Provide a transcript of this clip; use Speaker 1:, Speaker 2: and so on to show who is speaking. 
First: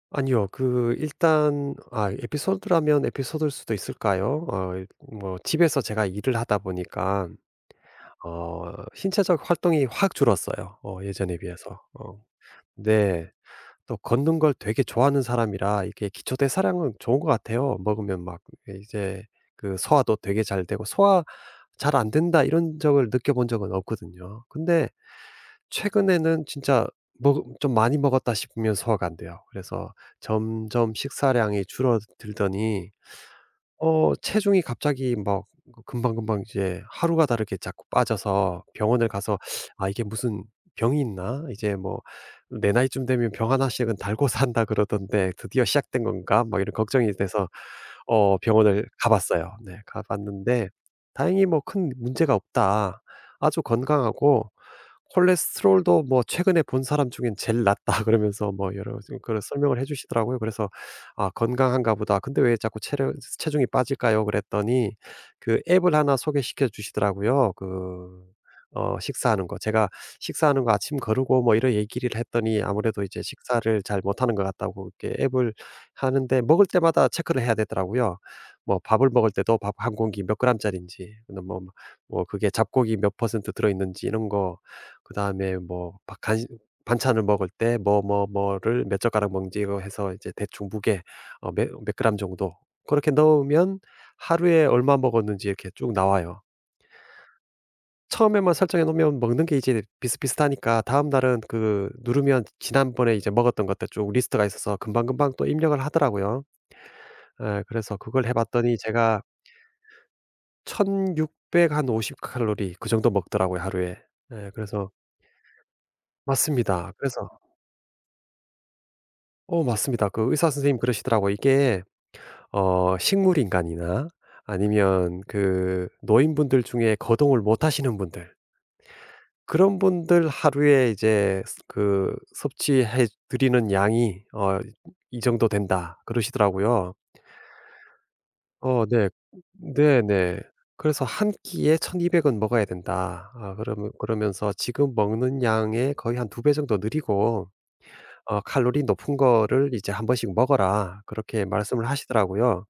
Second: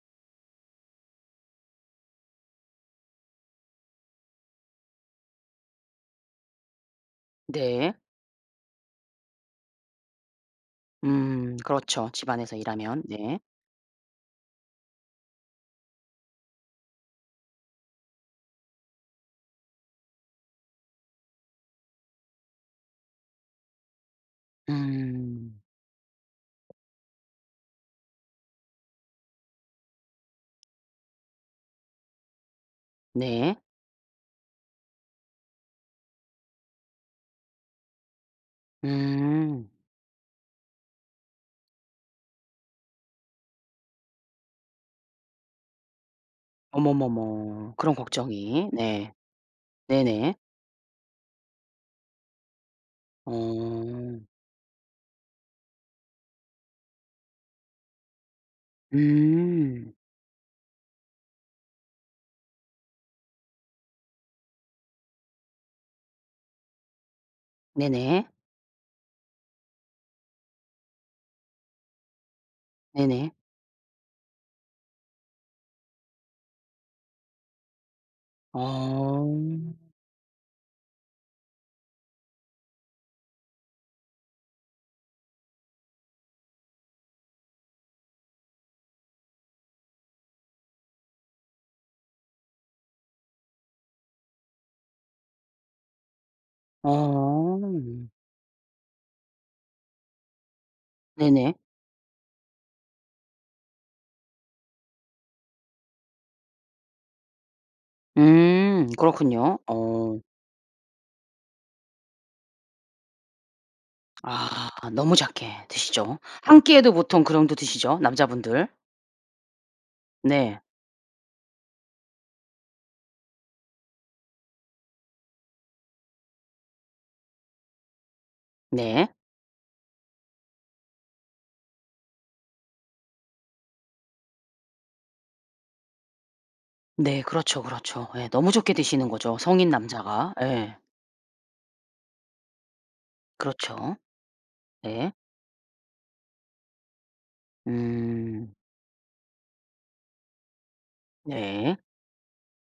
Speaker 1: 아니요. 그 일단 아 에피소드라면 에피소드일 수도 있을까요? 아이 뭐 집에서 제가 일을 하다 보니깐
Speaker 2: 네.
Speaker 1: 어 신체적 활동이 확 줄었어요 어 예전에
Speaker 2: 음
Speaker 1: 비해서.
Speaker 2: 그렇죠.
Speaker 1: 어
Speaker 2: 집안에서 일하면.
Speaker 1: 네.
Speaker 2: 네.
Speaker 1: 또 걷는 걸 되게 좋아하는 사람이라 이렇게 기초대사량은 좋은 것 같아요. 먹으면 막 이제 그 소화도 되게 잘 되고 '소화 잘 안 된다.' 이런 적을 느껴본 적은 없거든요. 근데
Speaker 2: 음.
Speaker 1: 최근에는 진짜 먹 좀 많이 먹었다 싶으면 소화가 안 돼요. 그래서 점점 식사량이 줄어들더니
Speaker 2: 네.
Speaker 1: 어 체중이 갑자기 막 금방금방 이제 하루가 다르게 자꾸 빠져서 병원을 가서
Speaker 2: 음.
Speaker 1: '아 이게 무슨 병이 있나? 이제 뭐 내 나이쯤 되면 병 1 씩은 달고 산다 그러던데 드디어 시작된 건가?' 막 이런 걱정이 돼서
Speaker 2: 어머머머. 그런
Speaker 1: 어
Speaker 2: 걱정이.
Speaker 1: 병원을
Speaker 2: 네.
Speaker 1: 가봤어요. 네
Speaker 2: 네네.
Speaker 1: 가봤는데 다행히 뭐 "큰 문제가 없다. 아주
Speaker 2: 어.
Speaker 1: 건강하고 콜레스테롤도 뭐 최근에 본 사람 중에 제일 낫다." 그러면서 뭐 여러 가지 그런 설명을 해
Speaker 2: 음.
Speaker 1: 주시더라고요. 그래서 "아 건강한가 보다. 근데 왜 자꾸 체력 체중이 빠질까요?" 그랬더니 그 앱을 1 소개시켜 주시더라고요. 그
Speaker 2: 네네.
Speaker 1: 어 식사하는 거. 제가 식사하는 거 아침 거르고 뭐 이런 얘기를 했더니 아무래도 이제
Speaker 2: 네네.
Speaker 1: 식사를 잘 못하는 것 같다고 이게 앱을 하는데 먹을 때마다 체크를 해야 되더라고요. 뭐 밥을
Speaker 2: 어.
Speaker 1: 먹을 때도 밥 1 공기 몇 그램짜리인지 너 뭐 뭐 그게 잡곡이 몇 퍼센트 들어 있는지 이런 거. 그다음에 뭐 바 간 반찬을 먹을 때 뭐, 뭐, 뭐를 몇 젓가락 먹는지 이거 해서 이제 대충 무게 어 며 몇 그램 정도 그렇게 넣으면 하루에 얼마 먹었는지 이렇게 쭉 나와요.
Speaker 2: 어.
Speaker 1: 처음에만 설정해 놓으면 먹는 게 이제 비슷비슷하니까 다음날은
Speaker 2: 네네.
Speaker 1: 그 누르면 지난번에 이제 먹었던 것들 쭉 리스트가 있어서 금방금방 또 입력을 하더라고요. 어 그래서 그걸 해 봤더니
Speaker 2: 음
Speaker 1: 제가
Speaker 2: 그렇군요. 어.
Speaker 1: 1,600 한 50 칼로리 그 정도 먹더라고요 하루에. 네
Speaker 2: 아
Speaker 1: 그래서
Speaker 2: 너무 작게 드시죠. 1 끼에도
Speaker 1: 맞습니다.
Speaker 2: 보통 그
Speaker 1: 그래서
Speaker 2: 정도 드시죠 남자분들.
Speaker 1: 어 맞습니다. 그 의사
Speaker 2: 네.
Speaker 1: 선생님이 그러시더라고요. "이게 어 식물인간이나 아니면 그 노인분들 중에 거동을 못 하시는 분들"
Speaker 2: 네.
Speaker 1: "그런 분들 하루에 이제 그 섭취해 드리는 양이 어 이 정도 된다." 그러시더라고요.
Speaker 2: 네 그렇죠, 그렇죠. 예 너무 적게
Speaker 1: 어
Speaker 2: 드시는
Speaker 1: 네.
Speaker 2: 거죠 성인
Speaker 1: 네
Speaker 2: 남자가.
Speaker 1: 네.
Speaker 2: 예.
Speaker 1: 그래서 "1 끼에 1,200 은 먹어야 된다. 아 그러면
Speaker 2: 그렇죠.
Speaker 1: 그러면서 지금
Speaker 2: 네.
Speaker 1: 먹는 양의 거의 한 2 배 정도 늘이고 어
Speaker 2: 음.
Speaker 1: 칼로리 높은 거를 이제 1 번씩 먹어라." 그렇게
Speaker 2: 네.
Speaker 1: 말씀을 하시더라고요.